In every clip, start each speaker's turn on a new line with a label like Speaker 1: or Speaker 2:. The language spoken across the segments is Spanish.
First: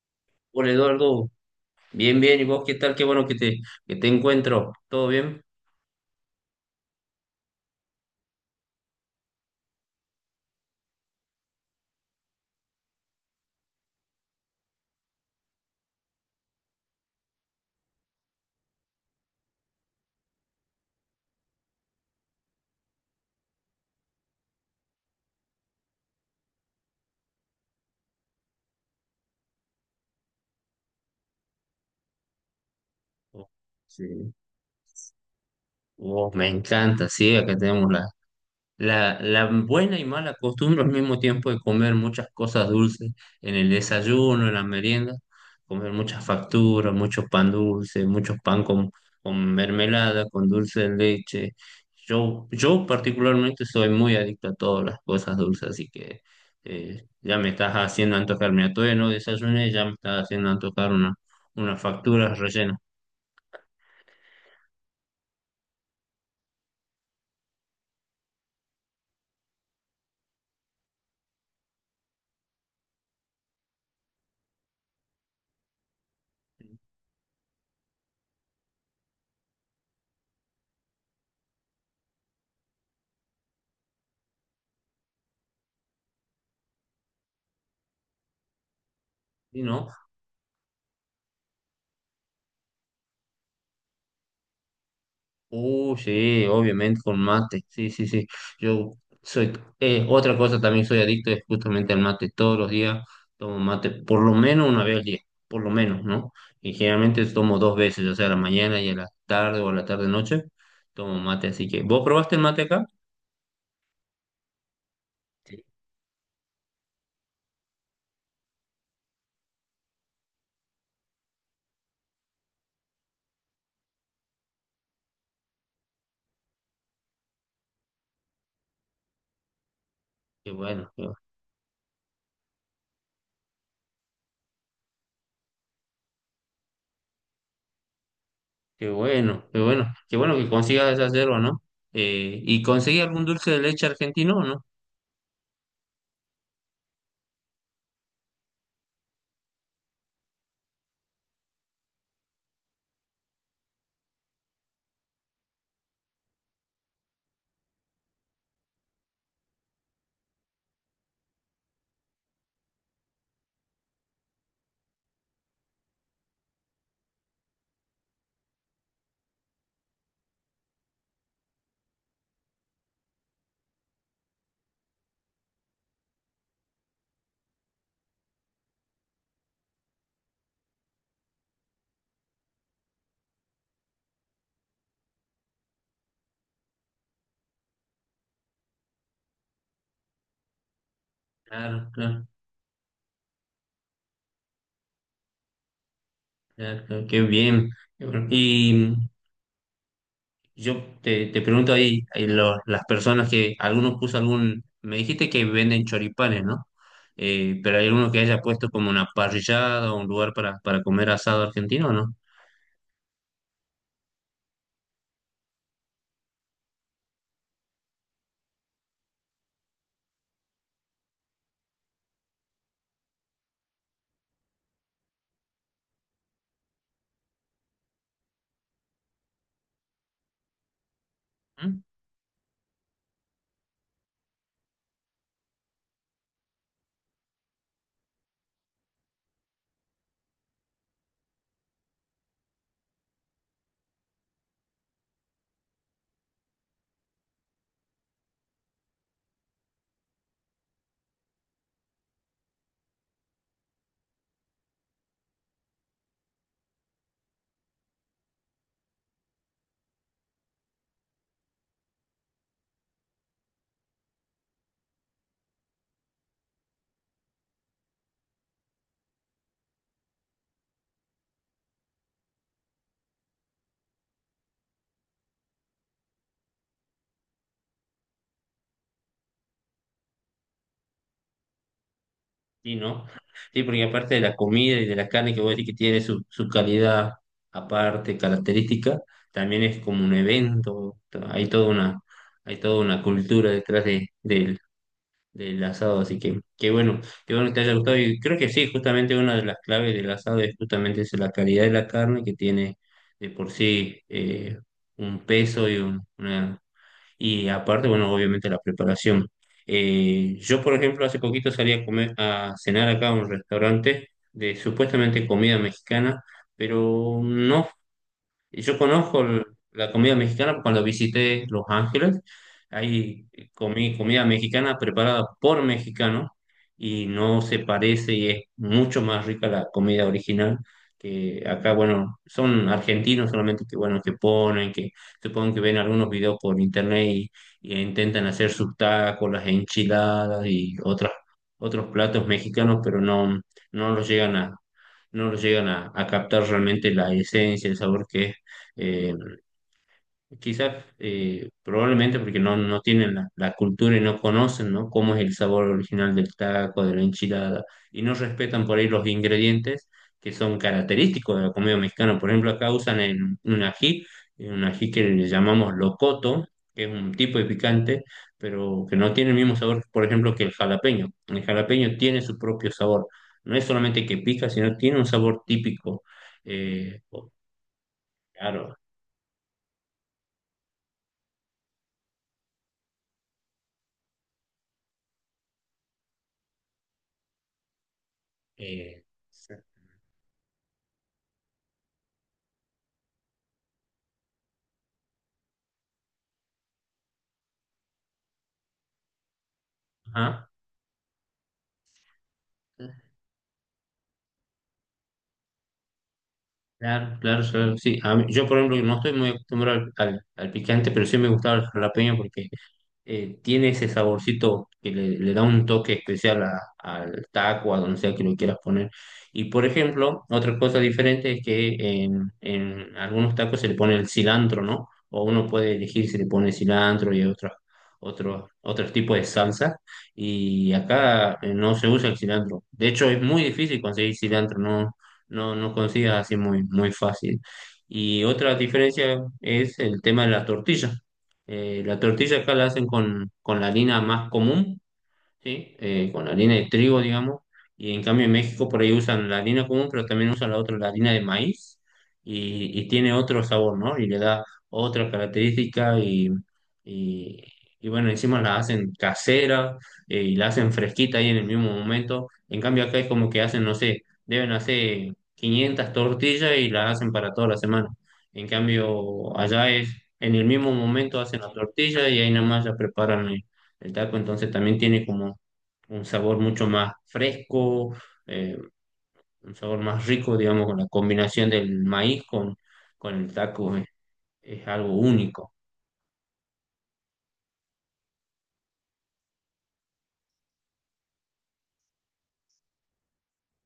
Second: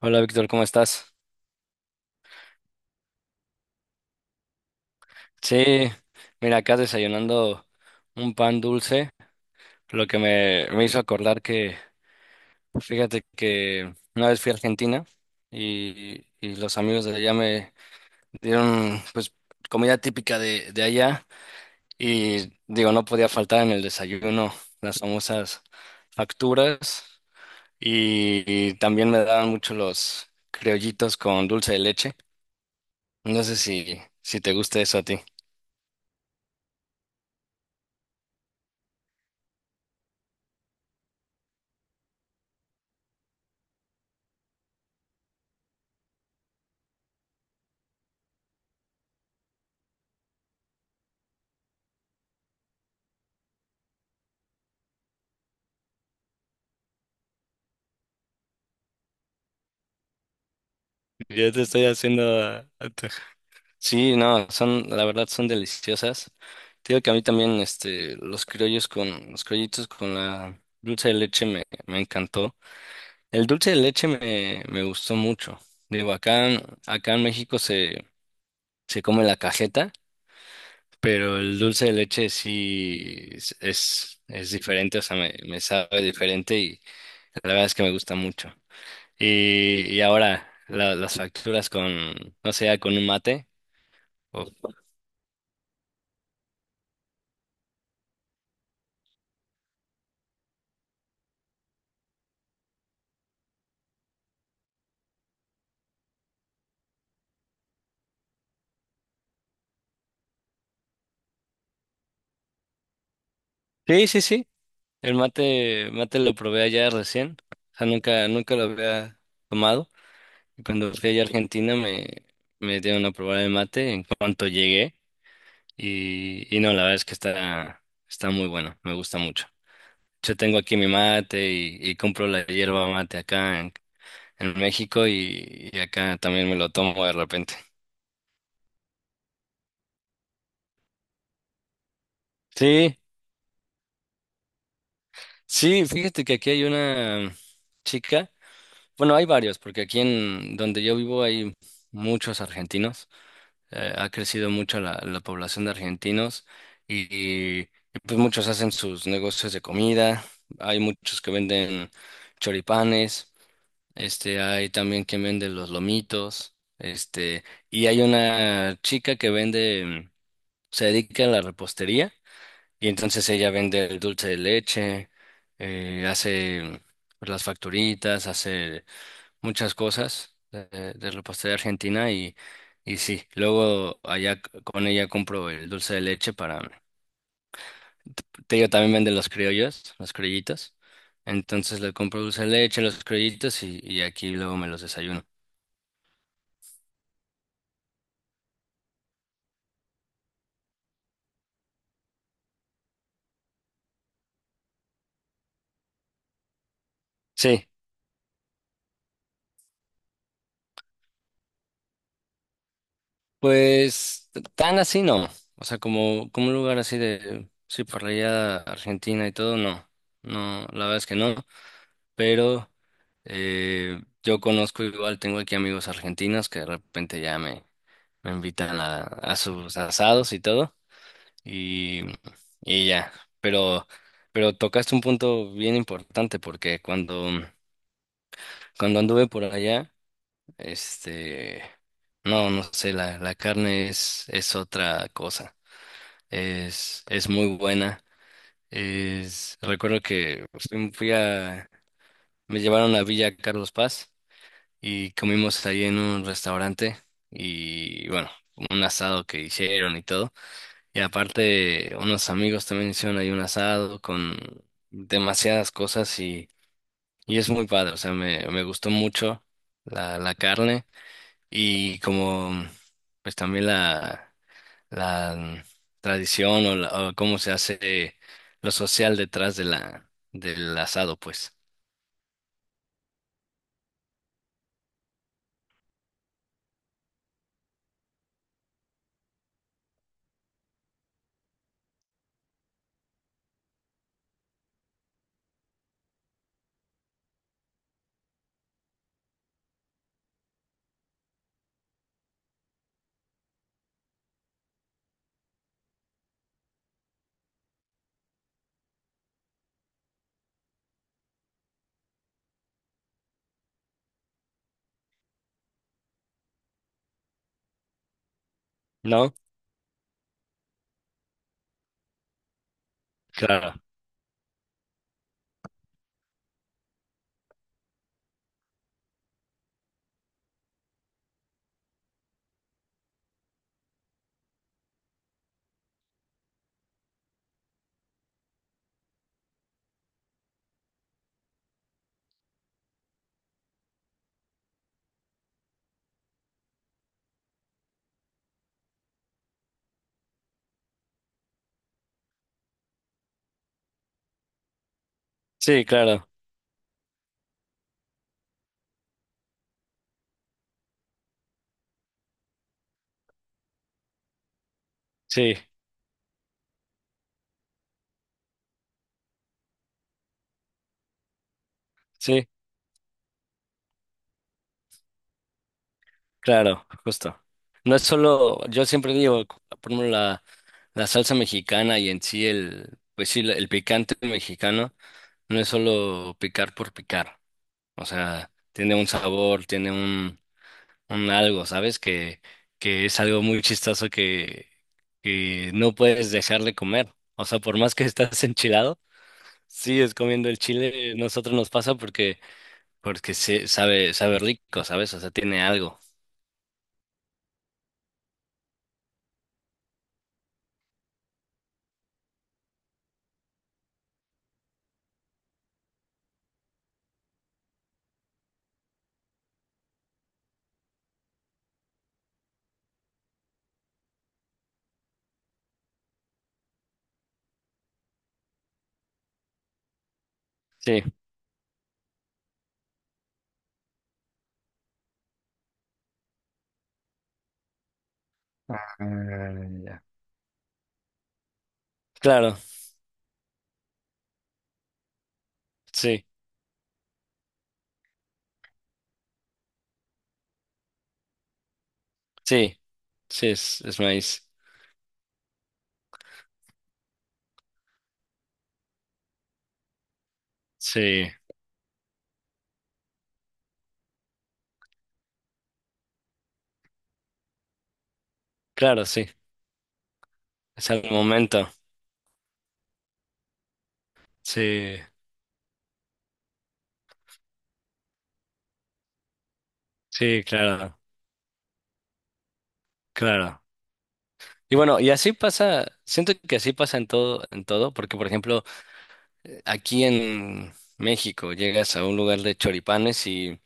Speaker 1: Hola Víctor, ¿cómo
Speaker 2: Hola
Speaker 1: estás?
Speaker 2: Eduardo, bien, bien, ¿y vos qué tal? Qué bueno que que te encuentro, ¿todo bien?
Speaker 1: Sí, mira, acá desayunando un pan dulce, lo que me hizo acordar que fíjate que una vez fui a Argentina y los amigos de allá me dieron pues comida típica de allá y digo, no podía faltar en el desayuno las famosas facturas y también me daban mucho los criollitos con dulce de leche. No
Speaker 2: Oh,
Speaker 1: sé si,
Speaker 2: sí.
Speaker 1: si te gusta eso a ti.
Speaker 2: Oh, me encanta, sí, acá tenemos la buena y mala costumbre al mismo tiempo de comer muchas cosas dulces en el desayuno, en la merienda, comer muchas facturas, mucho pan dulce, mucho pan con mermelada, con dulce de leche. Yo particularmente soy muy adicto a todas las cosas dulces, así que ya me estás haciendo antojar, mira, todavía no desayuné, ya me estás haciendo antojar
Speaker 1: Ya te
Speaker 2: unas
Speaker 1: estoy haciendo
Speaker 2: facturas rellenas.
Speaker 1: a tu- Sí, no, son, la verdad son deliciosas. Te digo que a mí también, este, los los criollitos con la dulce de leche me encantó. El dulce de leche me gustó mucho. Digo, acá en México se come la cajeta, pero el dulce de leche sí es diferente, o sea, me sabe diferente y la verdad es que me gusta mucho.
Speaker 2: Y no.
Speaker 1: Y ahora, las facturas no sé, con un mate. o-
Speaker 2: Sí, obviamente con mate. Sí, sí, sí. Yo soy, otra cosa también soy adicto es justamente al mate. Todos los días tomo mate, por lo menos una vez al día, por lo menos, ¿no? Y generalmente tomo dos veces, ya sea a la mañana y a la tarde o a la tarde-noche, tomo mate. Así que, ¿vos probaste el mate acá?
Speaker 1: Sí, sí, sí. El
Speaker 2: Sí.
Speaker 1: mate lo probé allá recién, o sea, nunca lo había tomado. Y cuando fui allá a Argentina me dieron a probar el mate en cuanto llegué. Y no, la verdad es que está muy bueno, me gusta mucho. Yo
Speaker 2: Qué
Speaker 1: tengo aquí mi
Speaker 2: bueno, qué, bueno,
Speaker 1: mate y compro la hierba mate en México y acá también me lo tomo de repente.
Speaker 2: qué bueno, qué bueno. Qué bueno que consigas esa yerba, ¿no? ¿Y
Speaker 1: Sí,
Speaker 2: conseguí algún dulce de leche argentino o no?
Speaker 1: sí, fíjate que aquí hay una chica, bueno, hay varios, porque aquí en donde yo vivo hay muchos argentinos. Ha crecido mucho la población de argentinos y, y, y pues muchos hacen sus negocios de comida, hay muchos que venden choripanes, este, hay también quien vende los lomitos, este, y hay una chica que vende, se dedica a la repostería y entonces ella vende el dulce de leche, hace las facturitas, hace muchas cosas de la pastelería argentina y sí, luego allá con ella compro el dulce de leche para... Te digo, también venden los criollos, las criollitas. Entonces
Speaker 2: Claro,
Speaker 1: le compro
Speaker 2: claro,
Speaker 1: dulce de leche, los criollitos y aquí luego me los desayuno.
Speaker 2: claro, claro, qué bien. Qué bueno. Y yo te pregunto ahí, ahí lo- las personas que, algunos puso algún, me dijiste que venden choripanes, ¿no? Eh,
Speaker 1: Sí,
Speaker 2: pero hay alguno que haya puesto como una parrillada o un lugar para comer asado argentino, ¿o no?
Speaker 1: pues tan así no. O sea, como un lugar así de... Sí, por allá Argentina y todo, no. No, la verdad es que no. Pero yo conozco igual, tengo aquí amigos argentinos que de repente ya me... Me invitan a sus asados y todo.
Speaker 2: ¿Mm?
Speaker 1: Y, y ya. Pero, pero tocaste un punto bien importante porque cuando anduve por allá, este, no sé, la carne es otra cosa. Es muy buena. Es, recuerdo que fui, me llevaron a Villa Carlos Paz y comimos ahí en un restaurante y bueno, un asado que hicieron y todo. Y aparte, unos amigos también hicieron ahí un asado con demasiadas cosas y es muy padre. O sea, me gustó mucho la carne y como pues también la tradición o o cómo se hace lo social detrás de del asado, pues.
Speaker 2: Sí, ¿no? Sí, porque aparte de la comida y de la carne que vos decís que tiene su calidad aparte, característica, también es como un evento, hay toda una, hay toda una cultura detrás del del asado, así que qué bueno que te haya gustado. Y creo que sí, justamente una de las claves del asado es justamente eso, la calidad de la carne que tiene de por sí un peso y un- una y aparte, bueno, obviamente la preparación. Yo, por ejemplo, hace poquito salí a comer, a cenar acá a un restaurante de supuestamente comida mexicana, pero no. Y yo conozco
Speaker 1: ¿No?
Speaker 2: el- la comida mexicana cuando visité Los Ángeles. Ahí
Speaker 1: Claro.
Speaker 2: comí comida mexicana preparada por mexicanos y no se parece, y es mucho más rica la comida original que acá, bueno, son argentinos solamente que, bueno, que ponen, que supongo que ven algunos videos por internet y intentan hacer sus tacos, las enchiladas y otros platos mexicanos, pero no, no los llegan a no los llegan a captar realmente la esencia, el sabor que es eh, quizás probablemente porque no, no tienen la, la cultura y no conocen, ¿no? Cómo es el sabor
Speaker 1: Sí,
Speaker 2: original
Speaker 1: claro.
Speaker 2: del taco, de la enchilada, y no respetan por ahí los ingredientes que son característicos de la comida mexicana. Por ejemplo, acá usan el- un ají que le
Speaker 1: Sí,
Speaker 2: llamamos locoto, que es un tipo de picante, pero que no tiene el mismo sabor, por ejemplo, que el jalapeño. El jalapeño tiene su
Speaker 1: sí.
Speaker 2: propio sabor. No es solamente que pica, sino tiene un sabor típico.
Speaker 1: Claro,
Speaker 2: Eh,
Speaker 1: justo. No es solo,
Speaker 2: claro.
Speaker 1: yo siempre digo, por ejemplo, la salsa mexicana y en sí el, pues sí, el picante mexicano no es solo picar por picar. O sea, tiene
Speaker 2: eh,
Speaker 1: un sabor, un algo, ¿sabes? Que es algo muy chistoso que no puedes dejar de comer. O sea, por más que estás enchilado, sigues comiendo
Speaker 2: Ajá.
Speaker 1: el chile, nosotros nos pasa porque sabe rico, ¿sabes? O sea, tiene algo.
Speaker 2: Claro, claro, claro, sí. A mí- yo, por ejemplo, no estoy muy acostumbrado al picante, pero sí me gustaba el jalapeño porque tiene ese saborcito que le da un toque especial a- al taco, a donde sea que lo quieras poner. Y por ejemplo, otra cosa diferente es que en algunos tacos se le pone el cilantro, ¿no? O uno puede elegir si le pone cilantro y otros tipos de salsa. Y
Speaker 1: Sí.
Speaker 2: acá no se usa el cilantro. De hecho, es muy difícil conseguir cilantro, no, no consigas así muy, muy fácil. Y otra
Speaker 1: Ah,
Speaker 2: diferencia es el
Speaker 1: ya.
Speaker 2: tema de la tortilla. La tortilla acá
Speaker 1: Claro,
Speaker 2: la hacen con la harina más común. ¿Sí? Con
Speaker 1: sí,
Speaker 2: la harina de trigo, digamos, y en cambio en México por ahí usan la harina común, pero también usan la otra, la harina de maíz,
Speaker 1: sí,
Speaker 2: y tiene otro
Speaker 1: sí,
Speaker 2: sabor, ¿no?
Speaker 1: es
Speaker 2: Y le
Speaker 1: maíz.
Speaker 2: da otra característica y, y bueno, encima la hacen casera y la hacen fresquita ahí
Speaker 1: Sí,
Speaker 2: en el mismo momento. En cambio acá es como que hacen, no sé, deben hacer 500 tortillas y las hacen para toda la semana. En
Speaker 1: claro, sí,
Speaker 2: cambio allá es, en el mismo
Speaker 1: es al
Speaker 2: momento hacen la
Speaker 1: momento.
Speaker 2: tortilla y ahí nada más ya preparan el taco, entonces también
Speaker 1: Sí,
Speaker 2: tiene como un sabor mucho más fresco, eh, un sabor más rico,
Speaker 1: sí,
Speaker 2: digamos, con la
Speaker 1: claro,
Speaker 2: combinación del maíz con el
Speaker 1: claro.
Speaker 2: taco es
Speaker 1: Y
Speaker 2: algo
Speaker 1: bueno, y así
Speaker 2: único.
Speaker 1: pasa, siento que así pasa en todo, porque por ejemplo, aquí en México llegas a un lugar de choripanes y,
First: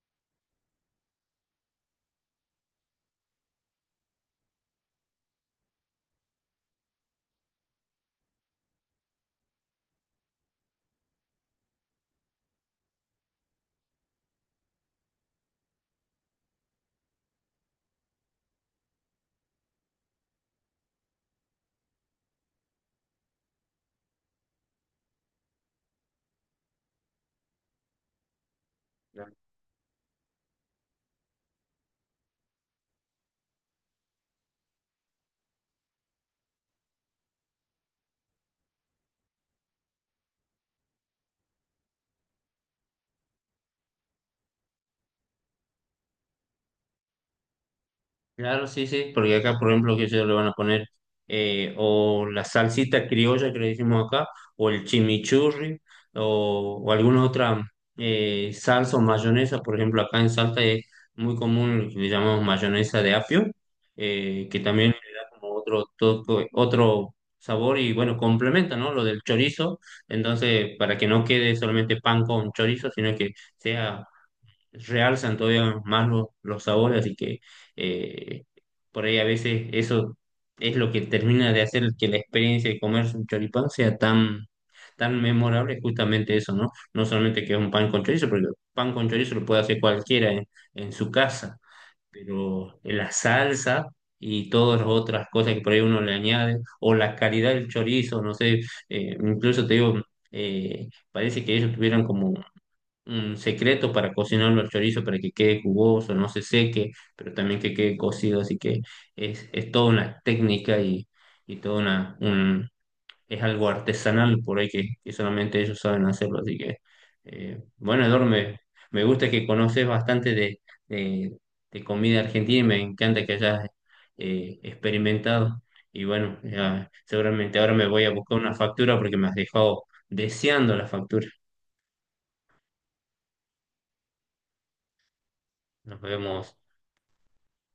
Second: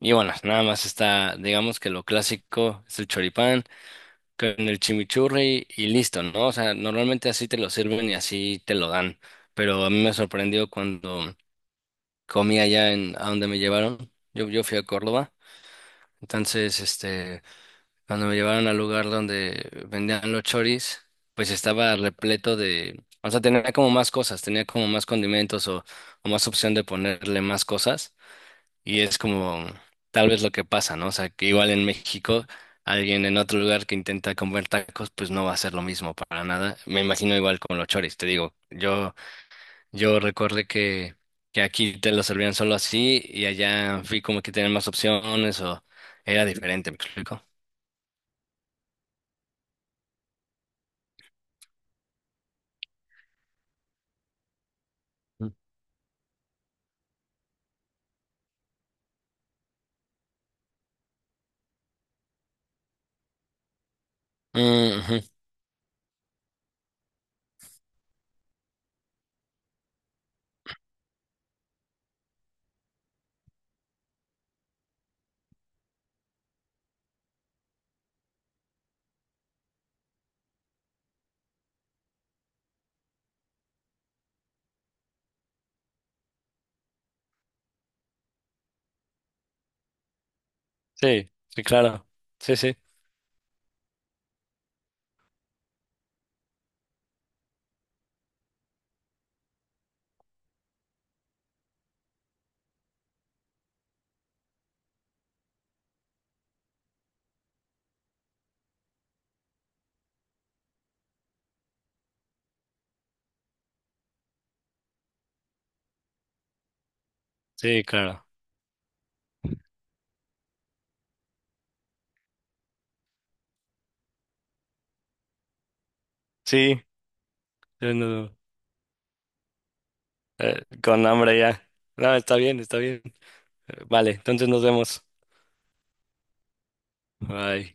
Speaker 1: y bueno, nada más está, digamos que lo clásico es el choripán con el chimichurri y listo, ¿no? O sea, normalmente así te lo sirven y así te lo dan, pero a mí me sorprendió cuando comí allá en a donde me llevaron. Yo fui a Córdoba. Entonces, este, cuando me llevaron al lugar donde vendían los choris, pues estaba repleto de, o sea, tenía como más cosas, tenía como más condimentos o más opción de ponerle más cosas. Y es como tal vez lo que pasa, ¿no? O sea, que igual en México, alguien en otro lugar que intenta comer tacos, pues no va a ser lo mismo para nada. Me imagino igual con los choris, te digo, yo recuerdo que aquí te lo servían solo así y allá fui como que tenían más opciones o era diferente, ¿me explico?
Speaker 2: Claro, sí, sí, porque acá, por ejemplo, que ellos le van a poner o la salsita criolla que le decimos acá, o el
Speaker 1: Mm.
Speaker 2: chimichurri, o alguna otra salsa o mayonesa. Por ejemplo, acá en Salta es muy común lo que le llamamos mayonesa de apio, que también
Speaker 1: Mm,
Speaker 2: le da
Speaker 1: ujú.
Speaker 2: como otro toque, otro sabor y bueno, complementa, ¿no? Lo del chorizo. Entonces, para que no quede solamente pan con chorizo, sino que sea realzan todavía más los sabores, así que eh, por ahí a veces eso es lo que termina de hacer que la experiencia de comerse un choripán sea tan, tan memorable, es justamente eso, ¿no? No solamente que es un pan con chorizo, porque el pan con chorizo lo puede hacer cualquiera en su
Speaker 1: Sí,
Speaker 2: casa,
Speaker 1: sí, claro. Sí, sí,
Speaker 2: pero la salsa y todas las otras cosas que por ahí uno le añade, o la calidad del chorizo, no sé, incluso te digo... parece que ellos tuvieran como un secreto para cocinarlo al chorizo para que quede jugoso, no se seque, pero también que quede cocido, así que es toda una técnica y toda una, un, es algo artesanal por ahí que solamente ellos saben hacerlo, así que
Speaker 1: sí,
Speaker 2: bueno,
Speaker 1: claro.
Speaker 2: Eduardo, me gusta que conoces bastante de, de comida argentina y me encanta que hayas experimentado. Y bueno,
Speaker 1: Sí,
Speaker 2: ya, seguramente ahora me
Speaker 1: yo
Speaker 2: voy a
Speaker 1: no-
Speaker 2: buscar una factura porque me has dejado deseando la
Speaker 1: con
Speaker 2: factura.
Speaker 1: hambre ya. No, está bien, está bien. Vale, entonces nos vemos.
Speaker 2: Nos vemos
Speaker 1: Bye.